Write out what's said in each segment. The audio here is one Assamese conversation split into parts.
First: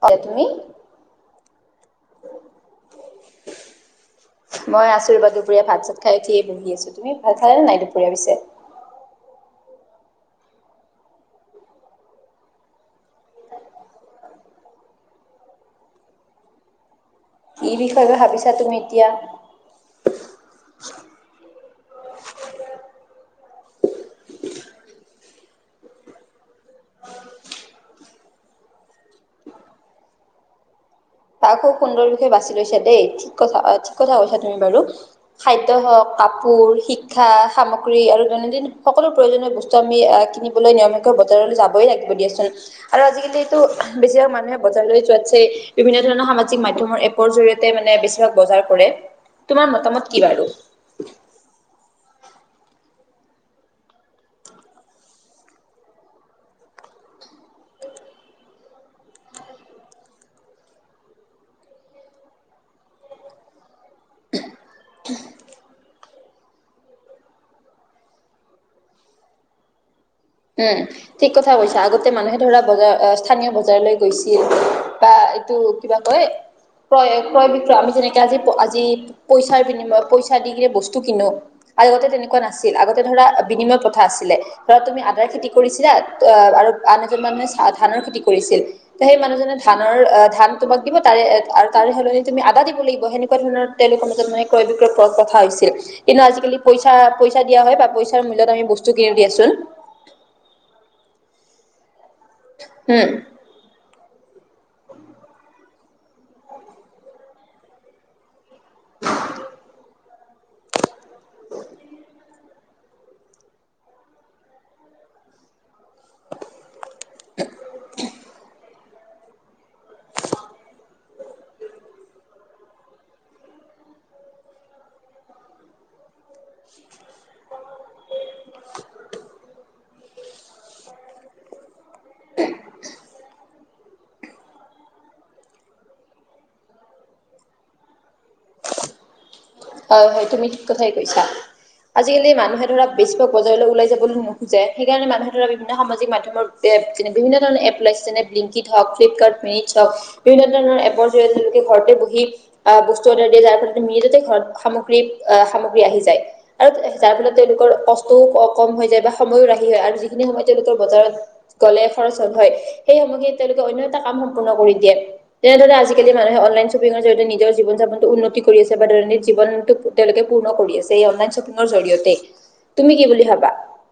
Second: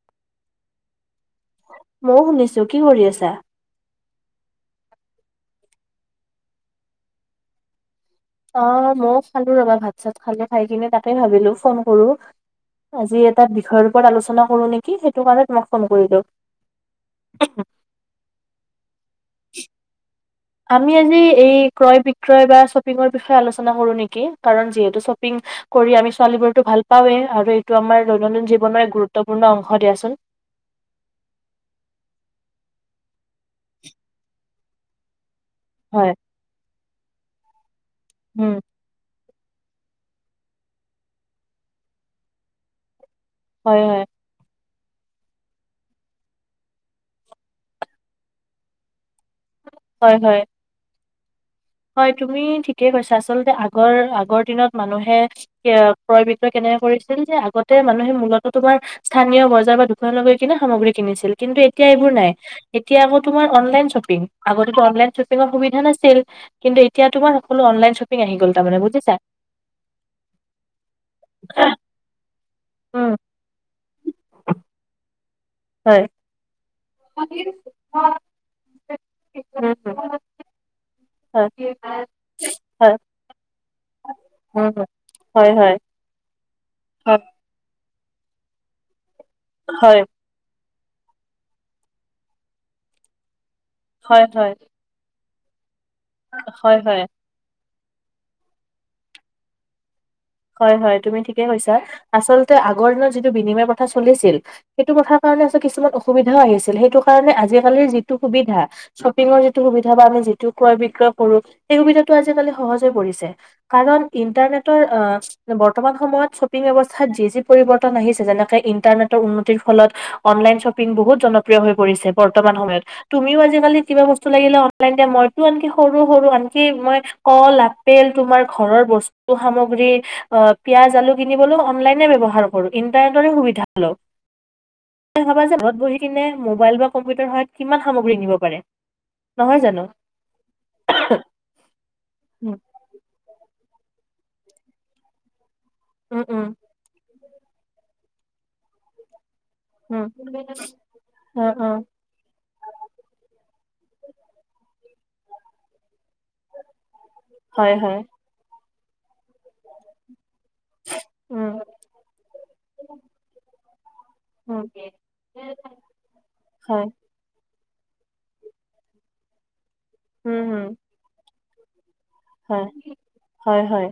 হয় তুমি ময়ো শুনিছো কি কৰি আছা? দুই বা দুপৰীয়া ভাত চাত খাই উঠি বহি আছো। তুমি ভাত খালা নাই দুপৰীয়া পিছে? অ মইয়ো খালো ৰবা ভাত চাত খালো, খাই কিনে তাকে ভাবিলো ফোন কৰো। আজি এটা বিষয়ৰ ওপৰত আলোচনা কৰোঁ নেকি সেইটো কাৰণে মই ফোন কৰিলো। কি বিষয়ে ভাবিছা তুমি এতিয়া? আমি আজি এই ক্ৰয় বিক্ৰয় বা শ্বপিঙৰ বিষয়- আলোচনা কৰো নেকি কাৰণ যিহেতু শ্বপিং কৰি আমি ছোৱালীোৰতটো ভাল পাওঁয়ে আৰু এইটো আমাৰ দৈনন্দিন জীৱনৰ এক গুৰুত্বপূৰ্ণ অংশ দিয়াচোন। তাক খুব সুন্দৰ বিষয়ে বাছি লৈছা দেই ঠিক কথা ঠিক কথা কৈছা তুমি বাৰু। খাদ্য হওঁক হয় কাপোৰ, শিক্ষা, সামগ্ৰী আৰু উম দৈনন্দিন সকলো প্ৰয়োজনীয় বস্তু আমি কিনিবলৈ নিয়মীয়াকৈ বজাৰলৈ যাবই লাগিব দিয়াচোন। আৰু আজিকালিটো হয় হয় বেছিভাগ মানুহে বজাৰ লৈ যোৱাতছে বিভিন্ন ধৰণৰ সামাজিক মাধ্যমৰ এপৰ জৰিয়েতে মানে বেছি ভিগ বজাৰ কৰে। তোমাৰ মতামত হয় কি হয় বাৰু? হয় তুমি ঠিকেই কৈছা আচলতে আগৰ আগৰ দিনত মানুহে ক্ৰই বিক্ৰই কেনে কৰিছিল যে আগতে মানুহে মূলত তোমাৰ স্থানীয় বজাৰ বা দোকানলৈ গৈ কিনে সামগ্ৰী কিনিছিল। কিন্তু এতিয়া এইবোৰ নাই এতিয়া আকৌ তোমাৰ অনলাইন শ্বপিং আগতেটো অনলাইন শ্বপিঙৰ সুবিধা নাছিল। কিন্তু এতিয়া তোমাৰ সকলো অনলাইন শ্বপিং আহি গল তাৰমানে বুজিছা। উম ঠিক কথা কৈছা আগতে মানুহে ধৰা বগা উম স্থানীয় বজাৰলৈ গৈছিল বা এইটো কিবা হয় কয় ক্ৰয় হয় ক্ৰয় বিক্ৰ আমি যেনেকে আজি আজি পইচাৰ বিনিময় পইচা দি কিনে বস্তু কিনো হয় আগতে তেনেকুৱা নাছিল হয় আগতে ধৰা বিনিময় প্ৰথা আছিলে উম, ধৰা তুমি আদাৰ খেতি হয় হয় কৰিছিলা অ আৰু আন হয় এজন মানুহে চা ধানৰ খেতি কৰিছিল। সেই মানুহজনে ধানৰ হয় ধান তোমাক দিব তাৰে তাৰ সলনি তুমি আদা দিব লাগিব সেনেকুৱা ধৰণৰ তেওঁলোকৰ হয় মাজত মে হয় হয় ক্ৰয় বিক্ৰয় পথ ৰখা হৈছিল কিন্তু আজিকালি হয় পইচা হয় পইচা দিয়া হয়। পইচাৰ মূল্যত আমি বস্তু কিনি দিয়াচোন। হয়, হয়। তুমি ঠিকেই কৈছা। আচলতে আগৰ দিনত উম যিটো বিনিময় প্ৰথা চলিছিল সেইটো কথাৰ কাৰণে আ কিছুমান অসুবিধাও আহিছিল। সেইটো কাৰণে আজিকালিৰ যিটো সুবিধা শ্বপিংৰ যিটো সুবিধা বা আমি সেইটো কোৱা বিষয়ে পৰসি সেই সুবিধাটো আজি কালি সহজে কৰিছে কাৰণ ইণ্টাৰনেটৰ আহ বৰ্তমান সময়ত শ্বপিং ব্যৱস্থাত যি যি পৰিৱৰ্তন আহিছে যেনেকে ইন্টাৰনেটৰ উন্নতিৰ ফলত অনলাইন শ্বপিং বহুত জনপ্ৰিয় হৈ পৰিছে বৰ্তমান সময়ত। তুমিও আজি-কালি কিবা বস্তু লাগিলে অনলাইন দিয়া ম হয়টো আনকি সৰু সৰু আনকি মই কল, আপেল তোমাৰ ঘৰৰ বস্তু সামগ্ৰী অ পিয়াজ, আলু কিনিবলৈ অনলাইনে ব্যৱহাৰ কৰো। ইণ্টাৰনেটৰে সুবিধা লও। ত ভাবা যে ঘৰত বহি কিনে মোবাইল বা কম্পিউটাৰৰ সহায়ত কিমান সামগ্ৰী কিনিব পাৰে। নহয় জানো? হয়, হয়। তুমি ঠিক কথাই কৈছা। আজিকালি উম, মানুহে ধৰা বেচিভাগ বজাৰলৈ যাবলৈ নোখোজে। সেইকাৰণে মানুহে ধৰা বিভিন্ন সামাজিক উম, মাধ্যমৰ উম, বিভিন্ন ধৰণৰ এপ ওলাইছে যেনে ব্লিংকিত হওক, ফ্লিপকাৰ্ট মি চওক উম, বিভিন্ন ধৰণৰ এপৰ জৰিয়তে অ', তেওঁলোকে অ', ঘৰতে বহি আহ বস্তু অৰ্ডাৰ দিয়ে যাৰ ফলত তেওঁ মিজ যাতে ঘৰত স সামগ্ৰী আহি যায় আৰু যাৰ ফলত তেওঁলোকৰ হয়, হয়, কষ্টও কম কম হৈ যায় বা সময়ো ৰাহি হয় আৰু যিখিনি সময় তেওঁলোকৰ বজাৰত উম, গ'লে খৰচ হল হয় সেই সময়খিনিত তেওঁলোকে অন্য কাম সম্পূৰ্ণ উম, কৰি দিয়ে। তেনেদৰে আজিকালি মানুহে অনলাইন হয়, শ্বপিঙৰ জৰিয়তে নিজৰ জীৱন যাপনতো উন্নতি কৰি আছে বা দৈনন্দিক জীৱনতটো তেওঁলোকে উম, পূৰ্ণ উম, কৰি আছে এই অনলাইন শ্বপিঙৰ জৰিয়তেই। হয়, হয়। হয়।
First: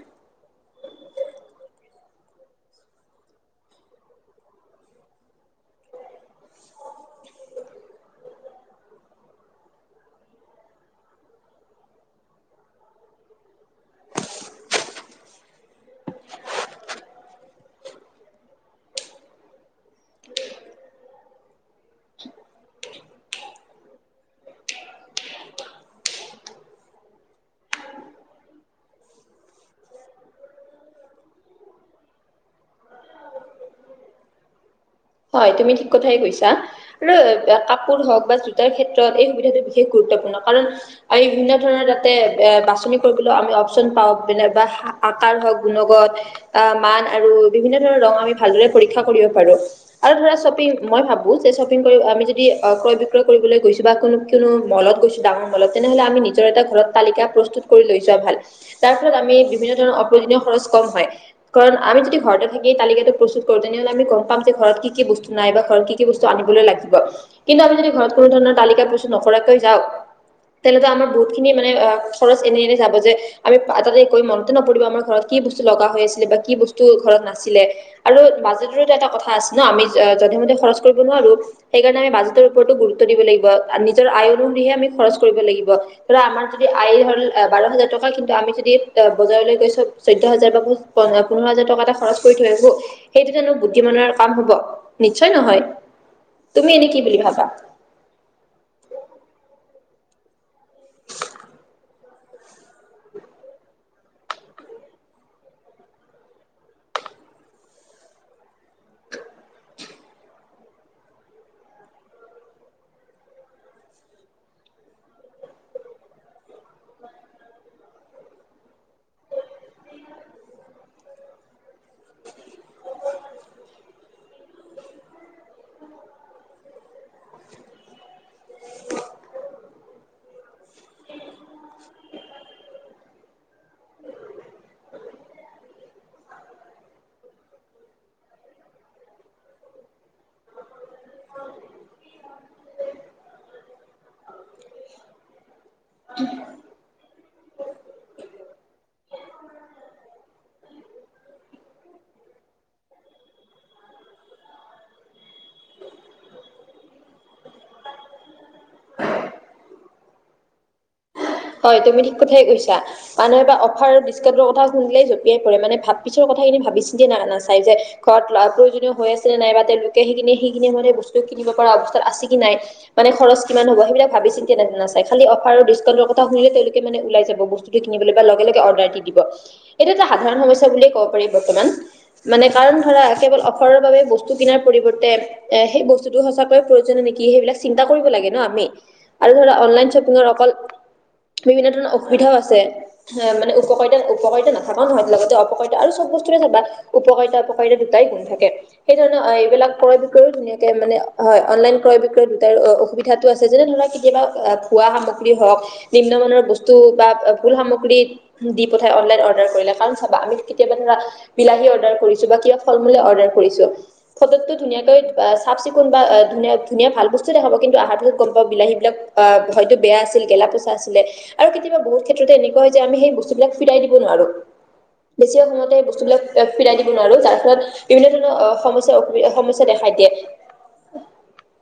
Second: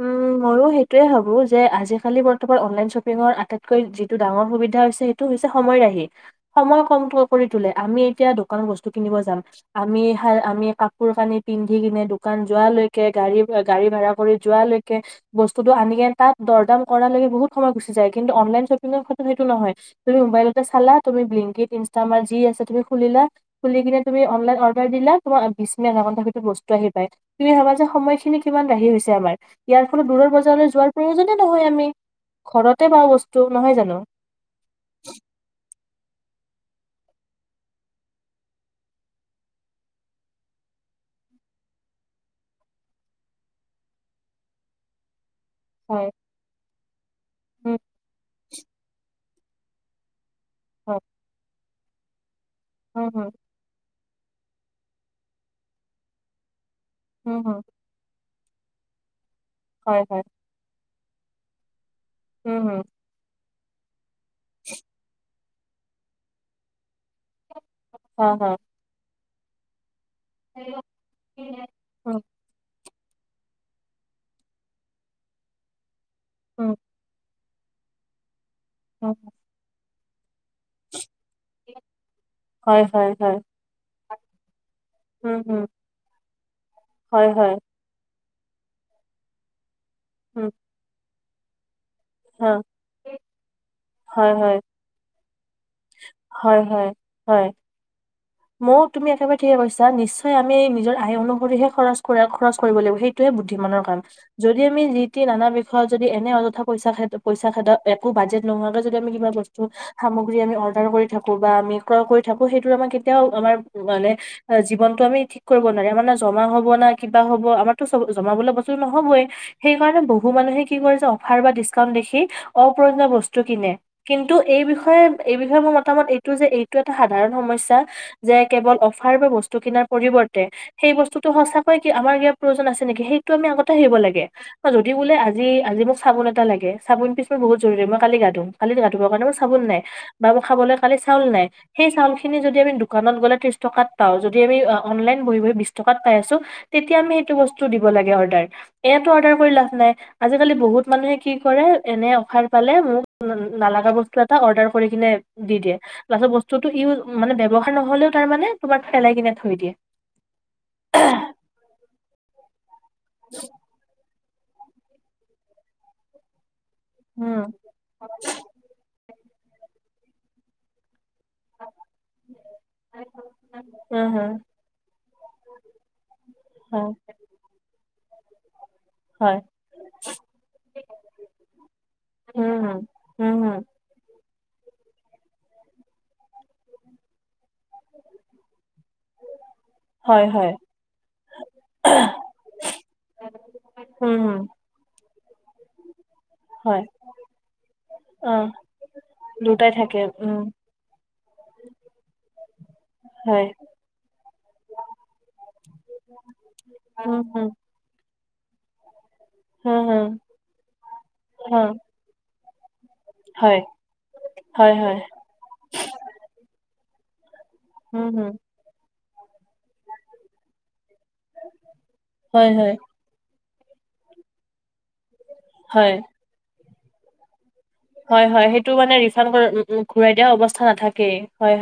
উ মোৰ সেই টোৱে ভাবো যে আজি-কালি বৰ্তমান অনলাইন শ্বপিংৰ আটাইতকৈ যিটো ডাঙৰ সুবিধা হৈছে সেইটো হৈছে সময় ৰাখ হী সময় কম কৰি পোৱা তুলে আমি এতিয়া দোকান বস্তু কিনিব যাম আমি কা কাপোৰ কানি পিন্ধি কিনে দো দোকান যোৱালৈকে গাড়ী গাড়ী ভাড়া কৰি যোৱালৈকে বস্তুটো আনে কিনে তাত দৰদাম কৰা লৈক বহুত সময় গুচি যায়। কিন্তু অনলাইন শ্বপিংৰ ক্ষেত্ৰত সেটো নহয়। তুমি মোবাইলতে চালা তুমি ব্লিনকীত, ইনষ্টা মাৰ্কে যি আছে তুমি খুলিলা। খুলি কিনে তুমি অনলাইন অৰ্ডাৰ দিলা। তোমাৰ বিছ মিনিট, আধা ঘণ্টাত বস্তু আহিল। তুমি ভাবা যে সময়খিনি কিমান ৰাহি হৈছে আমাৰ। ইয়াৰ ফলত দূৰৰ বজাৰলৈ যোৱাৰ প্ৰয়োজনে নহয় আমি। ঘৰতে পাও বস্তু, নহয় জানো? [inaudible] হয় তুমি ঠিক কথাই কৈছা আৰু কাপোৰ হওক বা জোতাৰ ক্ষেত্ৰত এই সুবিধাটো বিশেষ গুৰুত্ব পূৰ্ণ কাৰণ আমি বিভিন্ন ধৰণৰ তাতে এ বাছনি কৰিবলৈও আমি অপচন পাওঁ প বা আকাৰ হওক, হয় গুণগত আহ মান আৰু উম বিভিন্ন ধৰণৰ ৰঙ আমি ভালদৰে পৰীক্ষা কৰিব পাৰো। আৰু ধৰা শ্বপিং হয় মই ভাবোঁ যে শ্বপিং কৰি আমি যদি ক্ৰয় উম বিক্ৰয় হুম কৰিবলৈ গৈছোঁ বা কোনো কোনো মলত গৈছো ডাঙৰ মলত তেনেহলে আমি নিজৰ এটা ঘৰত তালিকা উম হুম প্ৰস্তুত কৰি লৈ যোৱা ভাল। তাৰ ফলত আমি বিভিন্ন ধৰণৰ হয় হয় অপ্ৰয়োজনীয় খৰচ কম হয় কাৰণ আমি যদি ঘৰতে উম থাকি হুম তালিকাটো প্ৰস্তুত কৰোঁ তেনেহলে আমি গম পাম যে ঘৰত কি কি বস্তু নাই বা ঘৰত কি কি বস্তু আনিবলৈ লাগিব। কিন্তু আমি যদি ঘৰত কোনো হয় ধৰণৰ হয় তালিকা প্ৰস্তুত নকৰাকৈ যাও তেনেতো আমাৰ বহুত খিনি উম মানে অ খৰচ এনে এনে যাব যে আমি তাতে কৈ মনতে নপৰিব আমাৰ ঘৰত কি বস্তু লগা হৈ আছিল বা কি উম বস্তু ঘৰত নাছিল। ছিলে আৰু বাজেটৰটো এটা উম কথা আছে ন। আমি যধে মে খৰছ কৰি সেইকাৰণে আমি বাজেটৰ ওপৰতো হয় গুৰুত্ব হয় দিব হয় লাগিব। নিজৰ আয় অনুসৰিহে আমি খৰচ কৰিব উম হুম লাগিব। ধৰা আমাৰ যদি আই হল হয় হয় বাৰ হাজাৰ টকা কি আমি যদি বজাৰলৈ গৈছো চৈধ্য উম হাজাৰ বা প পোন্ধৰ হাজাৰ টকা এটা খৰচ কৰি থৈ হা আহো, সেইটো জানো বুদ্ধিমানৰ হয় কাম হব? হয় নিশ্চয় নহয়। তুমি এনেই কি বুলি ভাবা? মও তুমি একেবাৰে ঠিকে কৈছা। নিশ্চয় আমি নিজৰ আয় অনুসৰিহে খৰচ কৰা খৰচ কৰিব লাগিব। সেইটোহে বুদ্ধি মানৰ কাম। যদি আমি জি তি নানা ব্যৱহাৰ যদি এনে অযথা পইচা খেদা পইচা খেদাও একো বাজেট নোহোৱাকে যদি আমি কিবা বস্তু সামগ্ৰী আমি অৰ্ডাৰ কৰি থাকো বা আমি ক্ৰয় কৰি থাকো সেইটো আমাৰ এতিয়াও আমাৰ মানে জীৱনটো আমি ঠিক কৰিব নোৱাৰি। মানে জমা হব না কিবা হব আমাৰতো চব জমাবলৈ বস্তু নহবয়ে। সেইকাৰণে বহু মানুহে কি কৰে অফাৰ বা ডিছকাউণ্ট দেখি অপ্ৰয়োজনীয় বস্তু কিনে। কিন্তু এই বিষয়ে এই বিষয়ে মোৰ মতামত এইটো যে এইটো এটা সাধাৰণ সমস্যা। যে কেৱল অফাৰ বা বস্তু কিনাৰ পৰিৱৰ্তে সেই বস্তুটো সঁচাকৈ কি আমাৰ ইয়াৰ প্ৰয়োজন আছিল সেইটো আমি আগতে হ আহিব লাগে যদি বোলে আজি আজি মোক চাবোন এটা লাগে চাবোন পিছ মই বহুত জৰুৰী মই কালি গা ধোম কালি গাুবৰ কাৰণে মোৰ চাল নাই বা মোৰ খাবলৈ কালি চাউল নাই সেই চাউল খিনি যদি আমি ঘনট গলে টিছ টকাত পাওঁ যদি আমি অনলাইন বহি বহি বিছ টকাত পাই আছো তেতিয়া আমি সেই টো বস্ত লাগে অৰ্ডাৰ এইটো অৰ্ডাৰ কৰিলে লাভ নাই, আজি কালি বহু মানুহে কি কৰে এনে অফাৰ পালে নালাগা বস্ত এটা অৰ্ডাৰ কিনে দি দিয়ে তাৰ পাছত বস্তুটো ইউ মানে ব্যৱহাৰ নহ'লেও তাৰ মানে তোমাৰ ফেলাই কিনি থৈ দিয়ে মানহবা অফাৰ বিস্কাটৰ কথািলে জপিয়াই পৰে মানে ভাত পিছৰ কথাখিনি ভাবি চিন্তা নানা উম, চাই যে ঘৰত প্ৰয়োজনীয় হৈ আছে নে নাই বা তেওঁলোকে সি কিনে হেই কিনে মানে বসু কিনিব অৱস্থাত আছে কি নাই মানে খৰচ কিমান হ'ব উম, সেইবাক ভাব হুম, চিন্ত নাচাই অফাৰ আৰু শুলে তেওলোকে হয়, মানে ওলাই যাব বস্তটো কিনিবলৈ বা লগে লগে অৰ্ডাৰ ব হয়, পাৰ ব মান উম, কাৰ হুম, ধৰ উম, অ হুম, বস্তু কিনাৰ পৰিৱৰ্তে এ সেই বস্তুটো সঁচাকৈয়ে প্ৰয়োজনীয় নেকি সেইবিলাক চিন্তা কৰিব লাগে ন আমি। আৰু ধৰা অনলাইন হয়, শ্বপিঙৰ হয়, অকল বিভিন্ন ধৰণৰ অসুবিধাও আছে হ মানে উপকাৰিতা উম, হুম, উপকাৰিতা নাথাক নহয় লগতে অপকাৰিত আৰু চব বস্ত বা হয়, উপকাৰিতা অপকাৰিতা দুটাই গুণ থাকে অ', সেই ধৰণে দুটাই এইবিলাক থাকে, ক্ৰয় বিক্ৰয় উম, ধুনীয়াকে মানে হয় অনলাইন ক্ৰয় বিকয় দুটাৰ অসুবিধাতটো আছে হয়, যেনে ধৰা কেতিয়াবা খোৱা সামগ্ৰী হওক বিভিন্ন ধৰণৰ বস্ত বা উম, হুম, ফুল সামগ্ৰী দি পথাই অৰ্ডাৰ কৰিলে হুম, কাৰণ হুম, চাবা আমি কেতিয়াবা ধৰা বিলাহী হুম, অৰ্ডাৰ কৰিছো বা কিয় চপ বোলে অৰ্ডাৰ হয়, কৰিছোঁ ফটোত টো হয়, হয়, ধুনীয়াকেই চাফ চিকুণ বা ধুনীয়া ভাল বস্তু ব কিন্তু আহাৰ উম, পাছত হুম, গম পাব বিলাহী বিলাক আহ হয়তো বেয়া আছিল গেলা পোচা আছিল। আৰু কেতিয়াবা বহুত ক্ষেত্ৰতে এনেকুৱা হয় যে আমি সেই বস্তুবিলাক ফিৰাই দিব নোৱাৰো। বেছি সময়তে হয়, বস্তুবিলাক ফৰাই দিব নো তাৰ ফলত বিভিন্ন হয়, ধৰণৰ অ হয়, সেইটো সমস্যা মানে অসুবিধা ৰিফাণ্ড কৰা সমস্যা উম, উম, দেখা দিয়ে ঘূৰাই দিয়া অৱস্থা নাথাকেই, হয়,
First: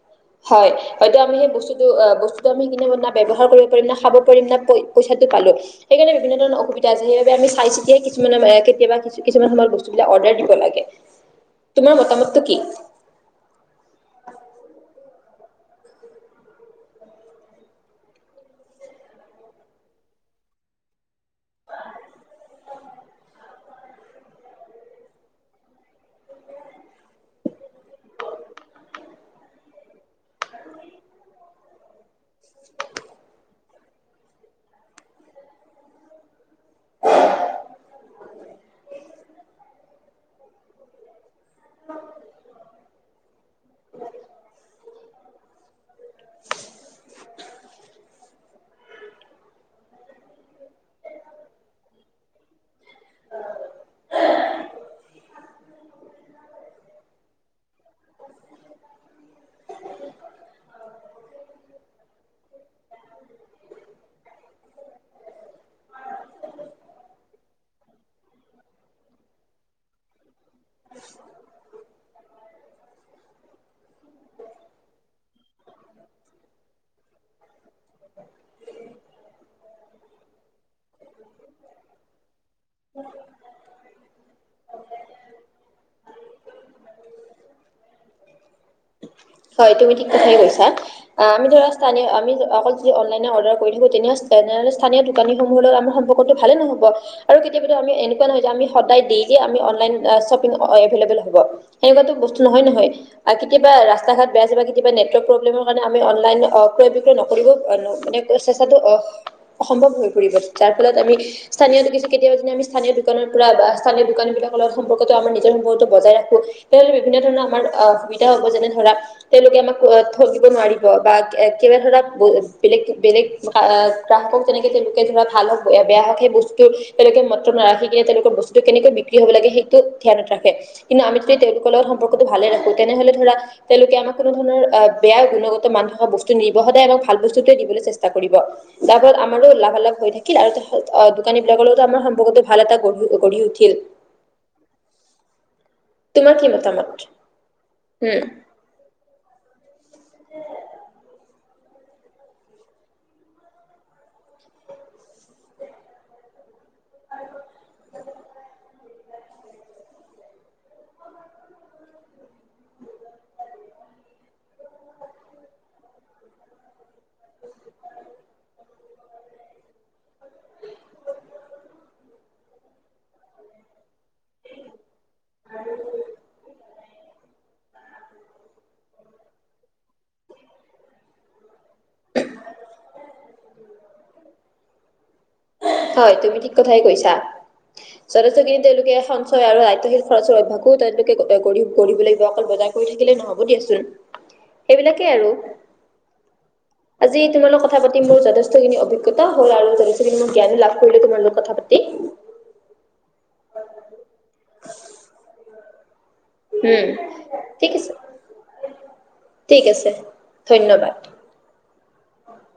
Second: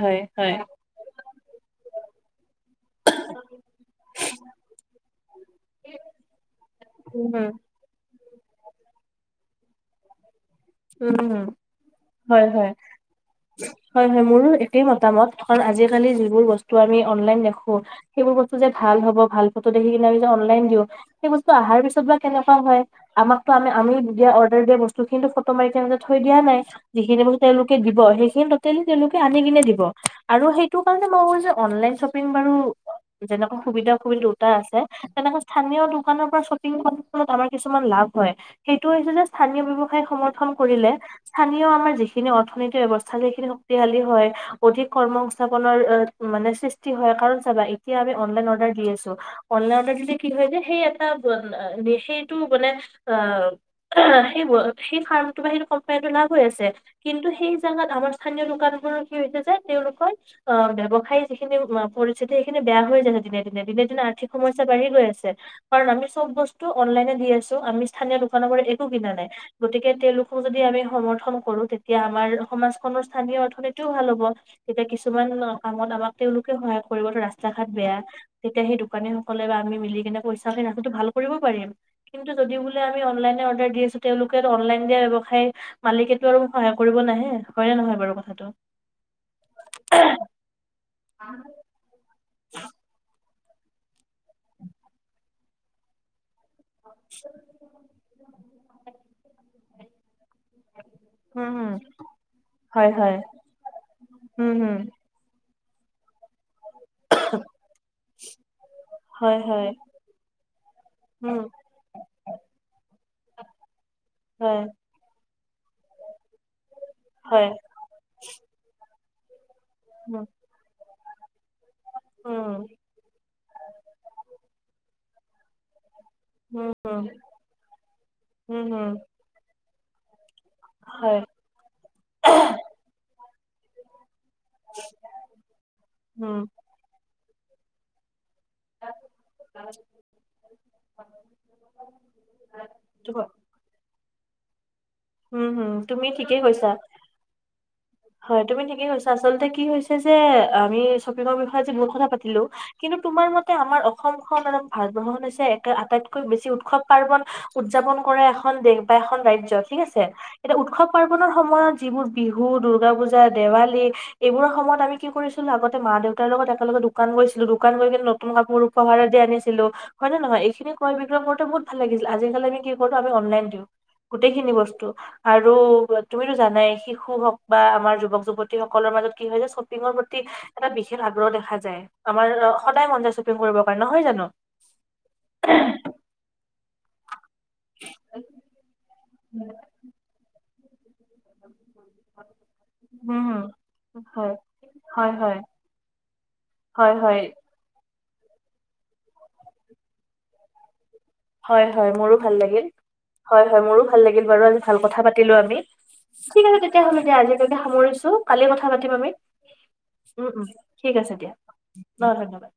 হয়। হয়তো আমি সেই বস্তুটো অ বস্তুটো আমি কিনি ব্যৱহাৰ কৰিব পাৰিম ন। পাব পম না পইচাটো পালো সেইকাৰণ বিভিন্ন ধৰণৰ অসুবিধা আ উম, সেইবাবে উম, আমি চাই চিতিয়ে কিছুমান কেতিয়াবা কিছুমান সময়ত বস্তুবিলাক অৰ্ডাৰ দিম উম হয় কি হয় হয় হয় মোৰো একেই মতামত কাৰণ আজিকালি যিবোৰ বস্তু আমি অনলাইন দেখো সেইবোৰ বস্তু যে ভাল হ'ব ভাল সেইতো দেখি কিনাই আমি যে অনলাইন দিওঁ সেই বস্ত আহা পাছত বা কেনেকা হয় আমাক টো আমি তেতিয়া অৰ্ডাৰ বস্তুখিনি টো থ দিয়া নাই যিখিনি বস্তু তেওঁলোকে দিব সেইখিনি বস্তু তেওঁলোকে আনি কিনে দিব আৰু। সেইটো কাৰণে মই ভাবিছোঁ অনলাইন শ্বপিং বাৰু যেনেকা সুবিধা অসুবিধা দুটা আছে তেনেকুৱা স্থানীয় দোকানৰ পৰা শ্বপিং মলত আমাৰ কিছুমান লাভ হয় সেইটো হৈছে যে স্থানীয় ব্যৱসায় সম কৰিলে স্থানীয় আমাৰ যিখিনি অৰ্থনীতি ব্যৱস্থা সেইখিনি শক্তিশালী হয় অধিক কৰ্ম সকলৰ মানে সিষ্টি হয় কাৰণ কিয় বা এতিয়া আমি অনলাইন অৰ্ডাৰ দি আছোঁ অনলাইন থাকিলে কি সেই এটা তা সেইটো কোম্পানীটো লাভ হৈ আছে কিন্তু সেই জাগাত আমাৰ স্থানীয় দোকান বোৰৰ কি হৈছে যে তেওঁলোকৰ অ ব্যৱসায়ি যিখিনি পৰিস্থিতি সেইখিনি বেয়া হৈ যায়ছে দিনে দিনে দিনে দিনে আৰ্থিক সমস্যা বাঢ়ি গৈ আছে কাৰণ আমি চব বস্তু অনলাইনে দি আছো আমি স্থানীয় দোকানৰ পৰা একো কিনা নাই, গতিকে তেওঁলোক যদি আমি সমৰ্থন কৰো তেতিয়া আমাৰ সমাজখনৰ স্থানীয় অৰ্থনীতিও ভাল হ'ব তেতিয়া কিছুমান কামত আমাক তেওঁলোকে সহায় কৰিব ৰাস্তাত ভাত বেয়া তেতিয়া সেই দোকানী সকলে বা আমি মিলি কেনে পইচাে না ভাল কৰিব পাৰিম কিন্তু যদি বোলে আমি অনলাই অৰ্ডাৰ দি আছো তেওঁলোকে অনলাইন দিয়াৰ আগত মালিকেতটো আৰু সহায় কৰিব নাহে হয়নে নহয় বাৰু কথাটো হয় তুমি ঠিক কথাই কৈছা আমি ধৰা স্থানীয় আমি আমাৰ যি অনলাইন অৰ্ডাৰ কৰি থাকো তেনেও স্থানীয় দোকানী সমূহৰ আমাৰ সম্পৰ্কটো ভালে নহয়। অহ আৰু কেতিয়াবা টো আমি এনেকোৱা নহয় যে আমি সদায় দিয়ে যে অনলাইন অঁ শ্বপিং উম হম সেৱা টো বস্তু নহয় নহয় হয় হয় আৰু কেতিয়াবা ৰাস্তা ঘাট বেয়া উম আছে বা হম কেতিয়াবা নেটৱৰ্ক প্ৰব্লেম কাৰণে আমি অন ক্ৰয় বিক্ৰয় নকৰিব মানে চেষ্টাটো অ হয় হয় অসম্ভৱ হৈ পৰিব যাৰ ফলত আমি উম স্থানীয় কেতিয়দি আমিছ স্থানীয় দোকানৰ পৰা বা স্থানীয় দোকানী বিলাক হয় লগত সম্পৰ্কটো আমাৰ নিজৰ সম্পৰ্কটো বজাই ৰাখ - লে বিভিন্ন ধৰণৰ হয় আমাৰ অ সুবিধা হ'ব যেনে ধৰা তেওঁলোকে আমাক উম ঠগিব নোৱাৰিব বা কেবা ধৰাক উম বেলেগ বেলেগ গ্ৰাহকক যেনেকৈ তেওঁলোকে ধৰা ভাল হওক বেয়া হওক সেই বস্তু উম তেওঁলোকে উম মত্ৰ নাৰখি কেনেকে বস্তুটো উম কেনেকৈ বিক্ৰী হব লাগে সেইটো ধ্যানত ৰাখ- কিন্তু আমি হয় যদি তেওঁলোকৰ লগত সম্পৰ্কটো ভালে ৰাখো তেনেহলে ধৰা তেওঁলোকে আমাক কোনো ধৰণৰ বেয়া গুণগতনহ হোৱা বস্তু উম নিব সদায় আমাক ভাল বস্তু দিবলৈ চেষ্টা- কৰিব। তাৰ ফলত আমাৰো লাভালাভ হৈ থাকিল আৰু অ দোকানী বিলাকৰো আমাৰ সম্পৰ্কতটো ভাল এটা গঢ়িব। গঢ়ি উঠিল। উম তুমি তোমাৰ ঠিকে কি কৈছা মতামত উম হয় তুমি ঠিকে কৈছা আচলতে কি হৈছ- যে আমি শ্বপিঙৰ বিষয় জি বহু কথা পালো কিন্তু তোমাৰ মতে আমাৰ অসমখন আৰু ভাৰতবৰ্ষখন হৈছে আটাইতকৈ বেছি উৎসৱ পাৰ্বন উদযাপন কৰে এখন দেশ বা এখন ৰাজ্যত ঠিক আছে এতিয়া উৎসৱ পাৰ্বনৰ সময়ত যিবোৰ বিহু, দুৰ্গা পূজা, দেৱালী এইবোৰৰ সময়ত ত আমি কি কৰিছিলো আগতে মা দেউতাৰ লগত একেলগে দোকান গৈছিলো। দোকান গৈ কিনে নতুন কাপোৰ উপহাৰ দি আনিছিলো হয় নে নহয় এইখিনি ক্ৰয় বিক্ৰয় কৰোতে বহুত ভাল লাগিছিল আজিালি আমি কি- হয়টো আমি অনলাইন দিওঁ গোটেই খি- আৰু তুমিতো জানাই শিশু হওক বা আমাৰ যুৱক- যুৱতী সকলৰ মাজত কি হয় যে শ্বপিঙৰ প্ৰতি এটা বিশ- শেষ আগ্ৰহ দেখা যায়। আমাৰ সদায় মন যায় শ্বপিং কৰিবৰ কাৰণে নহয় জানো। হয় তুমি ঠিক কথাই কৈছা। যথেষ্টখিনি তেওঁলোকে সঞ্চয় আৰু আয়িত্বশীল খৰচৰ অভ্যাসো তৈলবিষ কে তই গঢ়িব গঢ়িবলে জুৱা অকল বজাৰ কৰি থাকিলে উম নহ'ব দিয়াচোন। হয় সেইবিলাকেই হয় আৰু হয় হয় আজি হয় তোমালোক কথা পাতি মোৰ যথেষ্টখিনি অভিজ্ঞতা হল আৰু যথেষ্টখিনি মোৰ জ্ঞানো লাভ কৰিলোঁ তোমাৰ লগত কথা হয় পাতি। হয় মোৰো ভাল লাগিল হয় হয় মোৰো ভাল ল বাৰু আজি ভাল কথা পাতিলো আমি। ঠিক আছে তেতিয় হলে দিয়া উম, আজিলৈ ঠিক আছে, সামৰিছো কালি কথা পাতিম আমি। ঠিক আছে, উম উম ঠিক ধন্যবাদ। আছে দিয়া অ ধন্যবাদ।